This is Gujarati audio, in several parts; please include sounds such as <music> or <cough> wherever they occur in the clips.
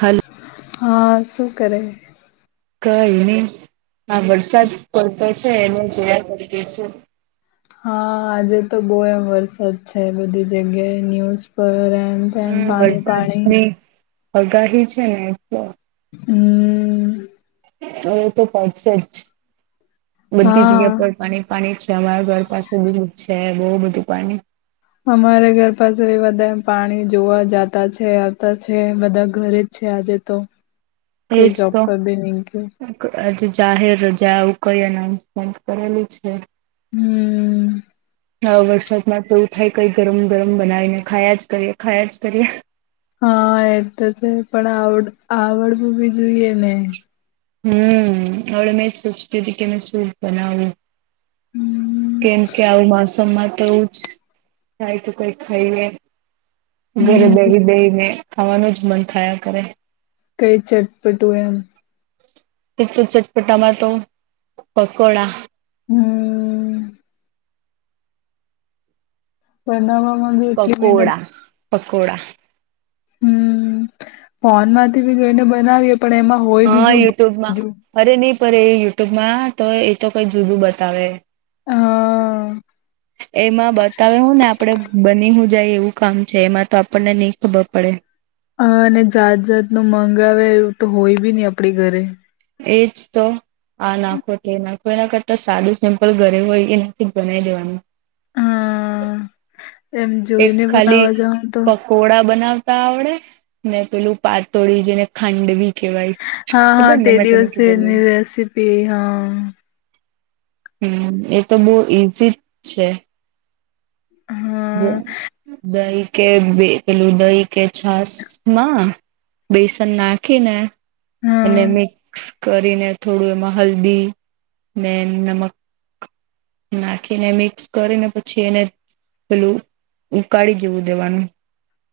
હલ હા શું કરે કઈ નઈ આ વરસાદ પડતો છે એને જોયા કરતી છે હા આજે તો બહુ એમ વરસાદ છે બધી જગ્યાએ ન્યુઝ પર એમ તેમ હમ પાણી વરસાદ પાણી ની આગાહી છે ને તો હમ હવે તો પાડસે જ બધી હા જગ્યા પર પાણી પાણી છે અમારા ઘર પાસે બધુ છે બહુ બધું પાણી અમારે ઘર પાસે બધા પાણી જોવા જતા છે આવતા છે બધા ઘરે છે આજે તો એજ કોઈ જોબ તો પર બી નહી ગયું આજે જાહેર રજા આવું કઈ એનાઉન્સમેન્ટ કરેલું છે હમ હ વરસાદ માં તો એવું થાય કઈ ગરમ ગરમ બનાવીને ખાયા જ કરીએ ખાયા જ કરીએ હા એ તો છે પણ આવડ આવડવું બી જોઈએ ને હમ હળ મેજ સોચીતી હતી કે શૂપ બનાવું હમ કેમ કે આવું મોસમમાં તો એવુજ થાય તો કોઈ ખઈએ ઘરે હમ બેહી બેહી ને ખાવાનું જ મન થયા કરે કઈ ચટપટું એમ તે તો ચટપટા માં તો પકોડા. હમ્મ. બનાવા માં બી એટલી મહેનત પકોડા પકોડા હમ્મ ફોનમાંથી બી જોઈને બનાવીએ પણ એમાં હોય હા બીજું યુટ્યુબમાં બીજું. અરે ની પર એ યુટ્યુબમાં તો એ તો કઈ જુદું બતાવે હા એમાં બતાવે હુ ને આપ આપડે બની હું જાય એવું કામ છે, એમાં તો આપણને ની ખબર પડે અ ને જાત જાત નું મગાવે એવું તો હોય બી ની આપડી ઘરે એજ તો આ નાખો તે નાખો, એના કરતા સાડું સિમ્પલ ઘરે હોય એનાથી બનાવી દેવાનુ અ, એમ જોઈને બનાવા જાવ તો કોળા બનાવતા આવડે ને પેલું પાતોળી જેને ખાંડવી કેવાય હા ખબર હા ને તે મેં તને દિવસે એની કીધેલું રેસીપી હા હમ, એ તો બો ઈઝી જ છે. દ હા દહી કે બે પેલું દહી કે છાસ મા બેસન નાખીને અને હા મિક્સ કરીને થોડું એમાં હલ્દી ને નમક નાખીને મિક્સ કરીને પછી એને પેલું ઉકાળી જવું દેવાનુ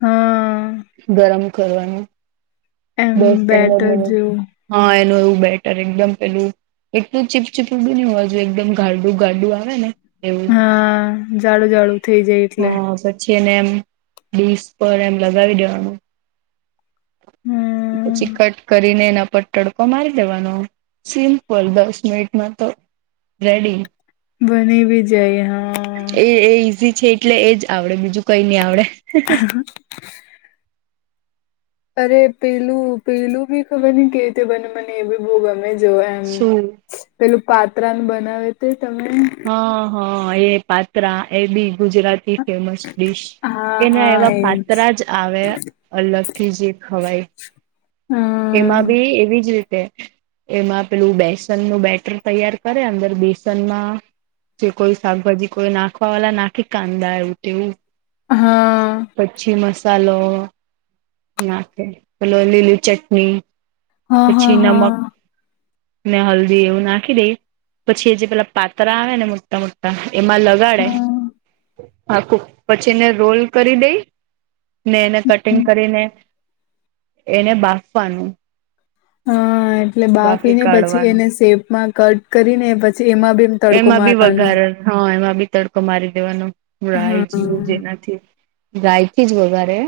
હા ગરમ કરવાનુ એમ દસ પંદર બેટર મિનિટ, જેવું હા એનું એવું બેટર એકદમ પેલ એકલું ચીપચીપ બી ની હોવા જોઈએ, એકદમ ગાડું ગાડું આવે ને એવું હા જાડું જાડું થઇ જાય એટલે છને એમ ડીસ પર એમ લગાવી દેવાનુ હમ્મ ઈ પછી કટ કરીને એના પર તડકો મારી દેવાનો સિમ્પલ દસ મિનિટમાં તો રેડી બની બી જાય હા એ એ ઈઝી છે, એટલે એજ આવડે બીજું કઈ ની આવડે હ અ અરે પેલું પેલું બી ખબર ની કેવી રીતે બને મને એ બી બો ગમે જોઆ એમ શું પેલું પાત્રાનુ બનાવે તે તમે અ હ એ પાત્રા એ બી ગુજરાતી ફેમસ ડીશ હા એના હા એવા એજ પાત્ર જ આવે અલગથી જે ખવાય હમ એમાં બી એવીજ રીતે એમાં પેલું બેસન નું બેટર તૈયાર કરે અંદર બેસનમા જે કોઈ શાકભાજી કોઈ નાખવા વાલા નાખી કાંદા એવું તેવુ હ. પચ્છી મસાલો નાખે, પેલો લીલી ચટણી હા હા પછી હા નમક ને હલ્દી એવું નાખી દેય પછી, એ જે પેલા પાતરા આવે ને મોટા મો કા એમાં લગાડે હા આખુ પછી એને રોલ કરી દેય ને એને કટિંગ કરીને એને બાફવાનુ હા એટલે બાફી ને પછી એને શેપમાં કટ કરીને પછી એમાં બી તડકો એમાં બી મારવાનો વઘારે, હા એમાં બી તડકો મારી દેવાનો હા રાય જીરૂં જેનાથી, ગાયથી જ વગારે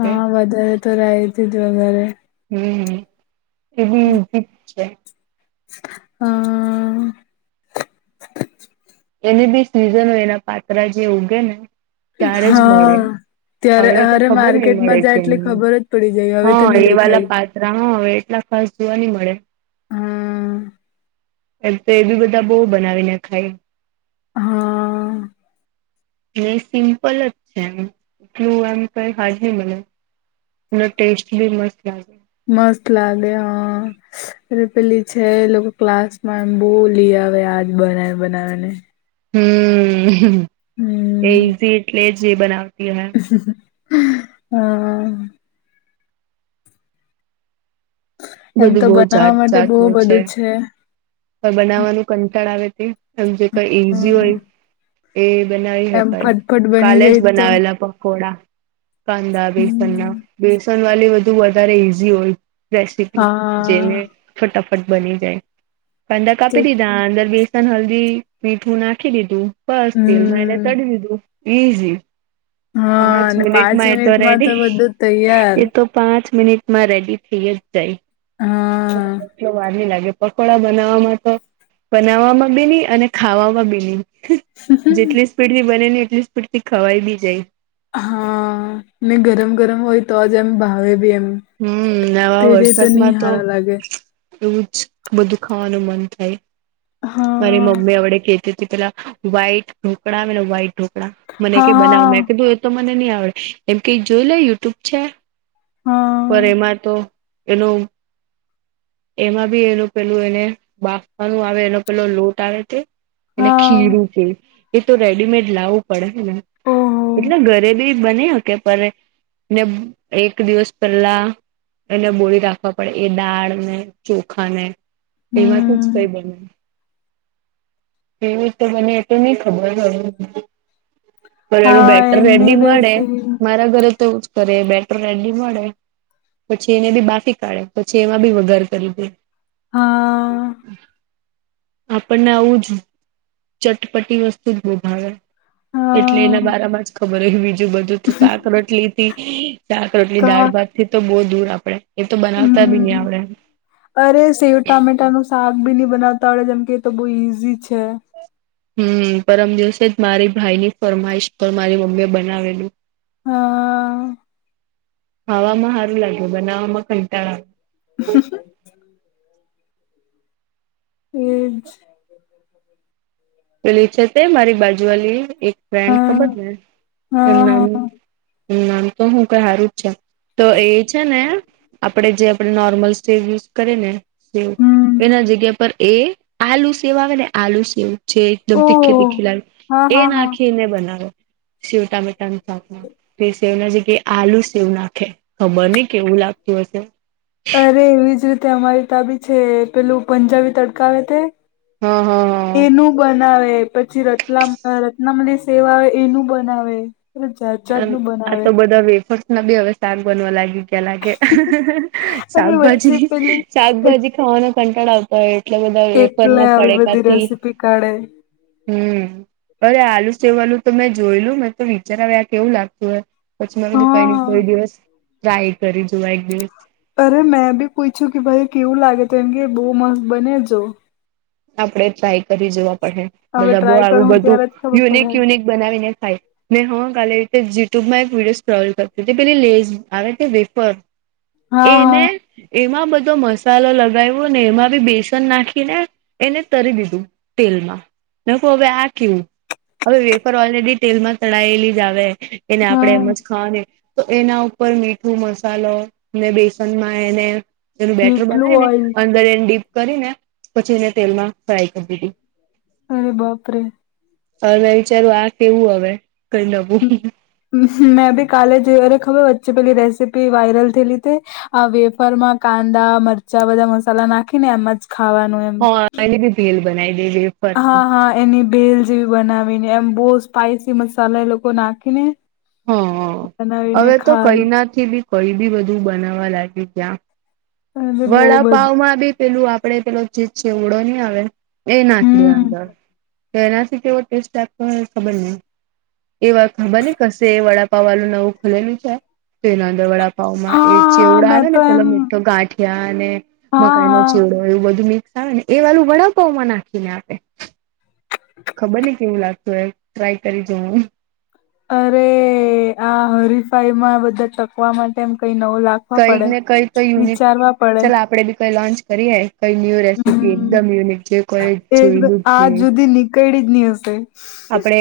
હા વધારે તો રાયથી જ વઘારે હમ એ બી છે. હા એને બી સિઝન હો એના પાત્રા જે ઉગે ને ત્યારે જ હા મળે ત્યારે હવડે તો અરે ખબર નઈ મળે માર્કેટમાં જાય છે, એટલે ખબર જ પડી જાય એ હવે હા તો નહી એ દેખાય વાલા પા હવે એટલા ખાસ જોવા નહી મળે હા એમ તો એ બી બધા બહુ બનાવીને ખાય. હા ને સિમ્પલ જ છે, એમ એટલું એમ કઈ હાજરી મળને પુણ ટેસ્ટ ભી મસ્ત લાગે. મસ્ત લાગે હા અરે પેલી છે લોકો ક્લાસ માં એ બહુ લઈ આવે આજ બનાવે બનાવે ને. હમ એ હમ ઈઝી એટલે જ એ બનાવતી હોય. હા એમ તો બધું બહુ જાત બનાવવા માટે બહુ જાતનું બધું છે. બનાવવાનું કંટાળ આવે તજ કઈ ઈઝી હમ હોય એ બનાવી એમ હકાય ફટફટ બની કાલે જાય જ તો બનાવેલા પકોડા. કાંદા બેસન ના હમ બેસન વાળલી બધું વધારે ઈઝી હોય રેસીપી જેને હા ફટાફટ બની જાય. કાંદા તો કાપી દીધા અંદર બેસન હલ્દી મીઠું નાખી દીધું. બસ તેલ માં એને હમ તડી દીધું. હા પાંચ અને મિનિટ પાંચ માં એ તો મિનિટમાં રેડી બધું તૈયાર એતો પાંચ મિનિટ માં રેડી થઈ જ જાય. હા એટલો વારની લાગે પકોડા બનાવવામાં તો બનાવવામાં બી નહી અને ખાવામાં બી નહિ. જેટલી સ્પીડ થી બને ને એટલી સ્પીડ થી ખવાય બી જાય. હા ને ગરમ ગરમ હોય તો જ એમ ભાવે ભી એમ. હમ નવા થઈ જાય ની વરસાદમાં તો હારા લાગે એવું જ બધું ખાવાનું મન થાય મારી હા મમ્મી આપડે કે તેથી પેલા વ્હાઈટ ઢોકળા વ્હાઈટ ઢોકળા મને કે બનાવ મેં હા કીધું તો મને નહી આવડે એમ કઈ જોઈ લે યુટ્યુબ છે. હા. પણ એમાં તો એનો એમાં બી એનું પેલું એને બાફવાનું આવે એનો પેલો લોટ આવે તે એ હા ખીરું છે એ તો રેડીમેડ લાવવું પડે ને. ઓહો એટલે ઘરે બી બની શકે પણ ને એક દિવસ પેલા એને બોળી રાખવા પડે એ દાળ ને ચોખા ને એમાંથી જ કઈ હમ બને એવું તો મને એ તો નઈ ખબર હ પણ એનું હા બેટર એમની રેડી મળે રેસીપી મારા ઘરે તો કર એ બેટર રેડી મળે પછી એને બી બાફી કાઢે પછી એમાં બી વગાર કરી દે હાઆ. આપણને આવું જ ચટપટી વસ્તુ જ બહું ભાવે. એટલે એના હા બારામાં જ ખબર હોય બીજું બધું શાક રોટલી થી શાક રોટલી કા દાળ ભાત તે તો બહુ દૂર આપડે એ તો બનાવતા બી નહીં હમ આવડે. અરે સેવ ટામેટા નું શાક ભી નહી બનાવતા આવડે જેમ કે તો બહુ ઈઝી છે. હમ પરમ દિવસે જ મારી ભાઈ ની ફરમાઈશ પર મારી મમ્મી એ બનાવેલું. હા. ખાવામાં સારું લાગ્યું બનાવવામાં કંટાળા <unintelligible> એ જ. પેલી છે તે મારી બાજુવાલી એક ફ્રેન્ડ હા ખબર ને એ હા નામ હા નામ તો હું ક સારું જ છે તો એ છે ને. આપણે જે આપણે નોર્મલ સેવ યુઝ કરે ને સેવ હમ એના જગ્યા પર એ. આલુ સેવ આવે ને આલુ સેવ છે એકદમ તીખે ઓહ તીખી લાલુ હા એ હા હા નાખી. ખી બનાવે શિવ ટામેટા શાક તેશ. સવના જે ક આલુ સેવ નાખે ખબર ને કેવું લાગતું હશે. અરે એવીજ રીતે અમારી તાબી છે પેલું પંજાબી તડકાવ તે. હા હા. એનું બનાવે પછી રત્લામ રત્નામલી સેવા આવે એનું બનાવે. જાત આમ જાતનું આ બનાવે તો બધા વેફ ના બેી હવે શાક બનવા લાગી ગયા લાગે અને વચ્ચે શાકભાજી પેલી શાકભાજી ખાવાના કંટાળ આવ તો એટલા બધા વેફર એટલે ના આવી પડે બધી કાથી રેસીપી કાઢે હમ અરે આલુ સેવાનુંું તો મેં જોયલું મે તો વિચારવા આ કેવું લાગતું હો પછી મા દીપાઈ હા કોઈ દિવસ રાાય કરી જોવા એક દિવસ અરે મેં બી પૂછ્યું કે ભાઈ કેવું લાગે તો એમ કે બહુ મસ્ત બને જો આપણે ટ્રાય કરી જોવા પડે હવે બધા બહ ટ્રાય આવું કરું બધું ત્યારે જ ખબર પડે યુનિક યુનિક બનાવીને ખાય મેં હા કાલે રીતે યુટ્યુબમાં એક વિડયો્ટોલ કરતી તે પેલી લેઝ આવે વેપર હા હા એને એમાં બધો મસાલો લગાવ્યો ને એમાં બી બેસન નાખીને એને તરી દીધું તેલમાં નાખ હવે આ કેવું હવે વેપર ઓલરેડી તેલમાં તળાયેલી જ આવે એને આપણેે હા એમ જ ખાવાની તો એના ઉપર ઉપર મીઠું મસાલો ને બેસનમાં એને એનું બેટર કેટલું બનાવીને ઓઈલ અંદર એને ડીપ કરીને પછી એને તેલમાં ફ્રાય કરી દીધી અરે બાપરે હવે મેં વિચારું આ કેવું હવે કઈ નવું મેં ભી કાલેરે ખબર વચ્ચે પેલી રેસીિપી વાયરલ થેલી ત આ વેફર માં કાંદા મરચા બધા મસાલા નાખીને એમ જ ખાવાનું એમ હ એલી બી પલ બનાઈ દીધ હા હા એની ભેલ જેવી બનાવીને એમ બહુ સ્પાઈસી મસાલા એ લોકો નાખીને હ હવે બનાવીને તો ખાય કઈનાથી બી કોઈ બી બધું બનાવવા લાગ્યું ત્યાં અરે બહુ બધું વડાપાવ માં બી પેલું આપડે પેલો જે છે ઓડો નહી આવે એ નાખી દે હમ અંદર તો એનાથી કેવો ટેસ્ટ આપતો ખબર નહી એ વા ખબર ને કશે વડાપા વાળું નવું ખુલેલું છે તો એના અંદર વડા ભાવમાં એ હા ચેવડો આવે મેં ને તો પેલો એમ મીઠો ગાંઠિયા અને હા મકાઈ નો હા ચેવડો એું બધું મિક્સ આવે ને એ વાલું વડાપઉ માં નાખીને આપે ખબર નને કેવું લાગતું એ ટ્રાય કરી જોવું અરે આ હરીફાઈમાં બધા ચકવા માટે એમ કઈ નવ લાખ કઈ ને કઈ તો યુનિ ચાલ આપડે બી કઈ લોન્ચ કરીએ કઈ ન્યુ રેસીપી હમ એકદમ યુનિક જે કોઈ જોયલું જ છે કઈડી જ નનીસ આપડે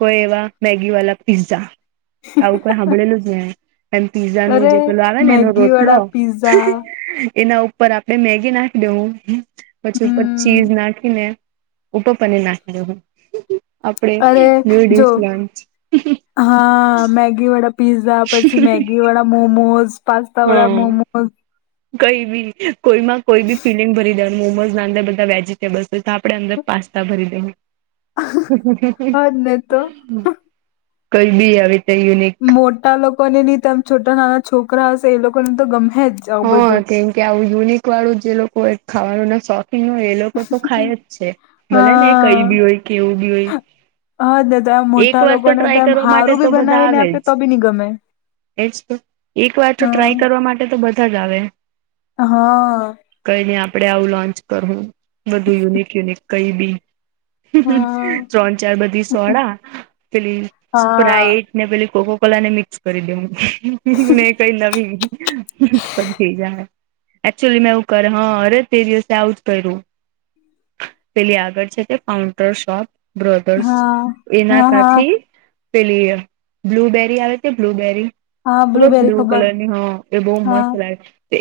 કોઈ એવા મેગી વાળ પીઝા આવું કોઈ સાંભળેલું જ ને એમ પીઝા ન અરે જે પેલું આવે ને એનો મેગી રોટલો વાળા પીઝા એના ઉપર ઉપ આપડણે મેગી નાખી દેવું પછી ઉપર હમ ચીઝ નાખીને ઉપપને નાખું આપડે અરે જો ન્યુડીશ લોન્ચ હા મેગી વાળા પીઝા પછી મેગી વાળા મોમોઝ પાસ્તા વાળા મોમો હા હ કઈ બી કોઈમાં કોઈ બી ફિલિંગ ભરી દે મોમો નાે બધા વેજ બસ તો આપડણે અંદર પાસ્તા ભરી દઈ હા જ ને તો કઈ બી આવે ત મોટા લોકોને નહી તોમ છોટા નાના છોકરા હશે એ લોકોને તો ગમે જ જાાવ બધું હા કેમ કે આવું યુનિક વાળું જે લોકો ખાવાનું ના શોખ ન એ લોકો તો ખાય જ છે ભલે ને એ કઈ બી હોય કેવું બી હોય. હાજને તો એમ એક મોટા વાર લોકોને તો ટ્રાય એમ કરવા માટે હારું તો બી બધા બનાવીને આવે આપે તો જ બી નહી ગમે. એજ તો એક વાર તો હા ટ્રાય કરવા માટે તો બધા જ આવે. હા! કઈ નને આપડે આવું લોન્ચ કરવું બધું યુનિક યુનિક કઈ બી. હા ત્રણ ચાર બધી સોડા. પેલી હા સ્પ્રાઈટ ને પેલી કોકોકોલા ને મિક્સ કરી દે. કઈ નવી ચીજ. એકચુઅલી મેં એવું કરે હા અરે તે દિવસે આવું જ કર્યું. પેલી આગળ છે તે કાઉન્ટર શોપ બ્રધર્સ. હા એના હા હા થાચી પેલી બ્લુબેરી આવે કે બ્લુબેરી. હા પેલો બ્લુબેરી બ્લુ ખબર કલરની હા એ બહુ હા મસ્ત લાગ.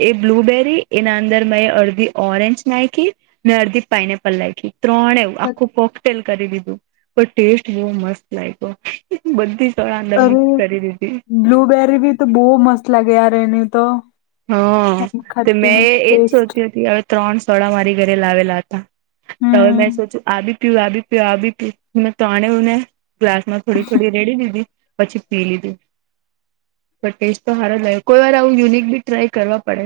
એ બ્લુબેરી એના અંદર મેં અડધી ઓરેન્જ નાયખી ને અડધી પાઇનએપલ નાયખી. ત્રણે એવું આખું પોકટેલ કરી દીધું. પણ ટેસ્ટ બહુ મસ્ત લાય્ગો બધી સળ અંદર અરે મિક્સ કરી દીધી. બ્લુબેરી ભી તો બહુ મસ્ત લાગે યાર એની તો. હા એમ તે ખટ્ટી મેં એ મીઠી એજ ટેસ્ટ સોતી હતીહવે. ત્રણ સોડા મારી ઘરે લાવેલા હતા હવે હમ મેં સોચું આ બી પીવા બી પીવા બી પી મે ત્રણેઉને ગ્લાસ માં થોડી થોડી રેડી દીધી. પછી પી લીધું પણ ટેસ્ટ તો સાર લાગ્યો કોઈ વાર આવું યુનિક બી ટ્રાય કરવા પડે.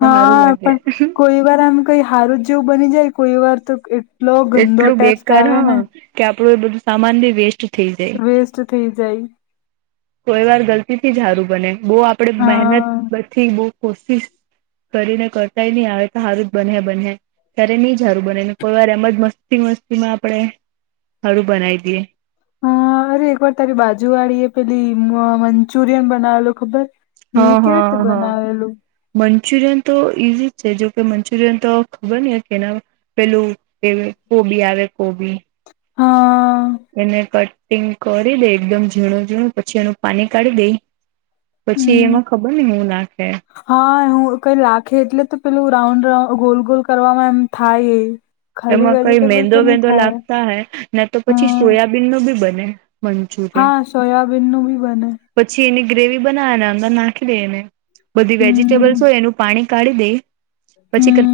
તો સારું હા લાગે પણ કોઈ વાર આમ કઈ હારું જ જેવું બની જાય કોઈ વાર તો એક એટલો ગંદો એટલું ટેસ્ટ બેકાર આવે ને. હા કે આપડું એ બધું સામાન બી વેસ્ટ થઈ જાય વેસ્ટ થઈ જાય. કોઈ વાર ગલતી થી જ સારું બને બહ આપડે મહેનત હા બથી બહુ કોશિશ કરીને કરતાય નહી આવે તો હારુ જ બનહે બનહે ત્યારે ની જ હારું બને ને કોઈ વાર આપ તેમજ મસ્તી મસ્તી માં આપડે હળું બનાવી દઈએ. હ અરે એક વાર તારી બાજુ વાળીએ પેલી મ મંચુરિયન બનાવેલો ખબર. એ હા કેવી રીતે હા હા બનાવેલું? મંચુરિયન તો ઈઝી જ છે જોકે મંચુરિયન તો ખબર નહી કેના. પેલું એવ કોબી આવે કોબી. હા! એને કટિંગ કરી દે એકદમ ઝીણું ઝીણું પછી એનું પાની કાઢી દે. પછી હમ એમાં ખબર નહી હું નાખે? હા હું કઈ લાખે એટલે તો પેલું રાઉન્ડ રાઉન ગોલ ગોલ કરવામાં એમ થાય એ. ખાલી એમાં કઈ વેજીિટેબલ મેંદો તો નહી વેંદો થાય લાગતા અ હે. ના તો પછી હા સોયાબીન નો બી બને મંચુરિયન. હા સોયાબીનનું બી બને પછી એની ગ્રેવી બનાવેને અંદર નાખી દે એને. બધી હમ વેજીિટેબલ્સ હોય એનું પાણી કાઢી દે પછી કદ હમ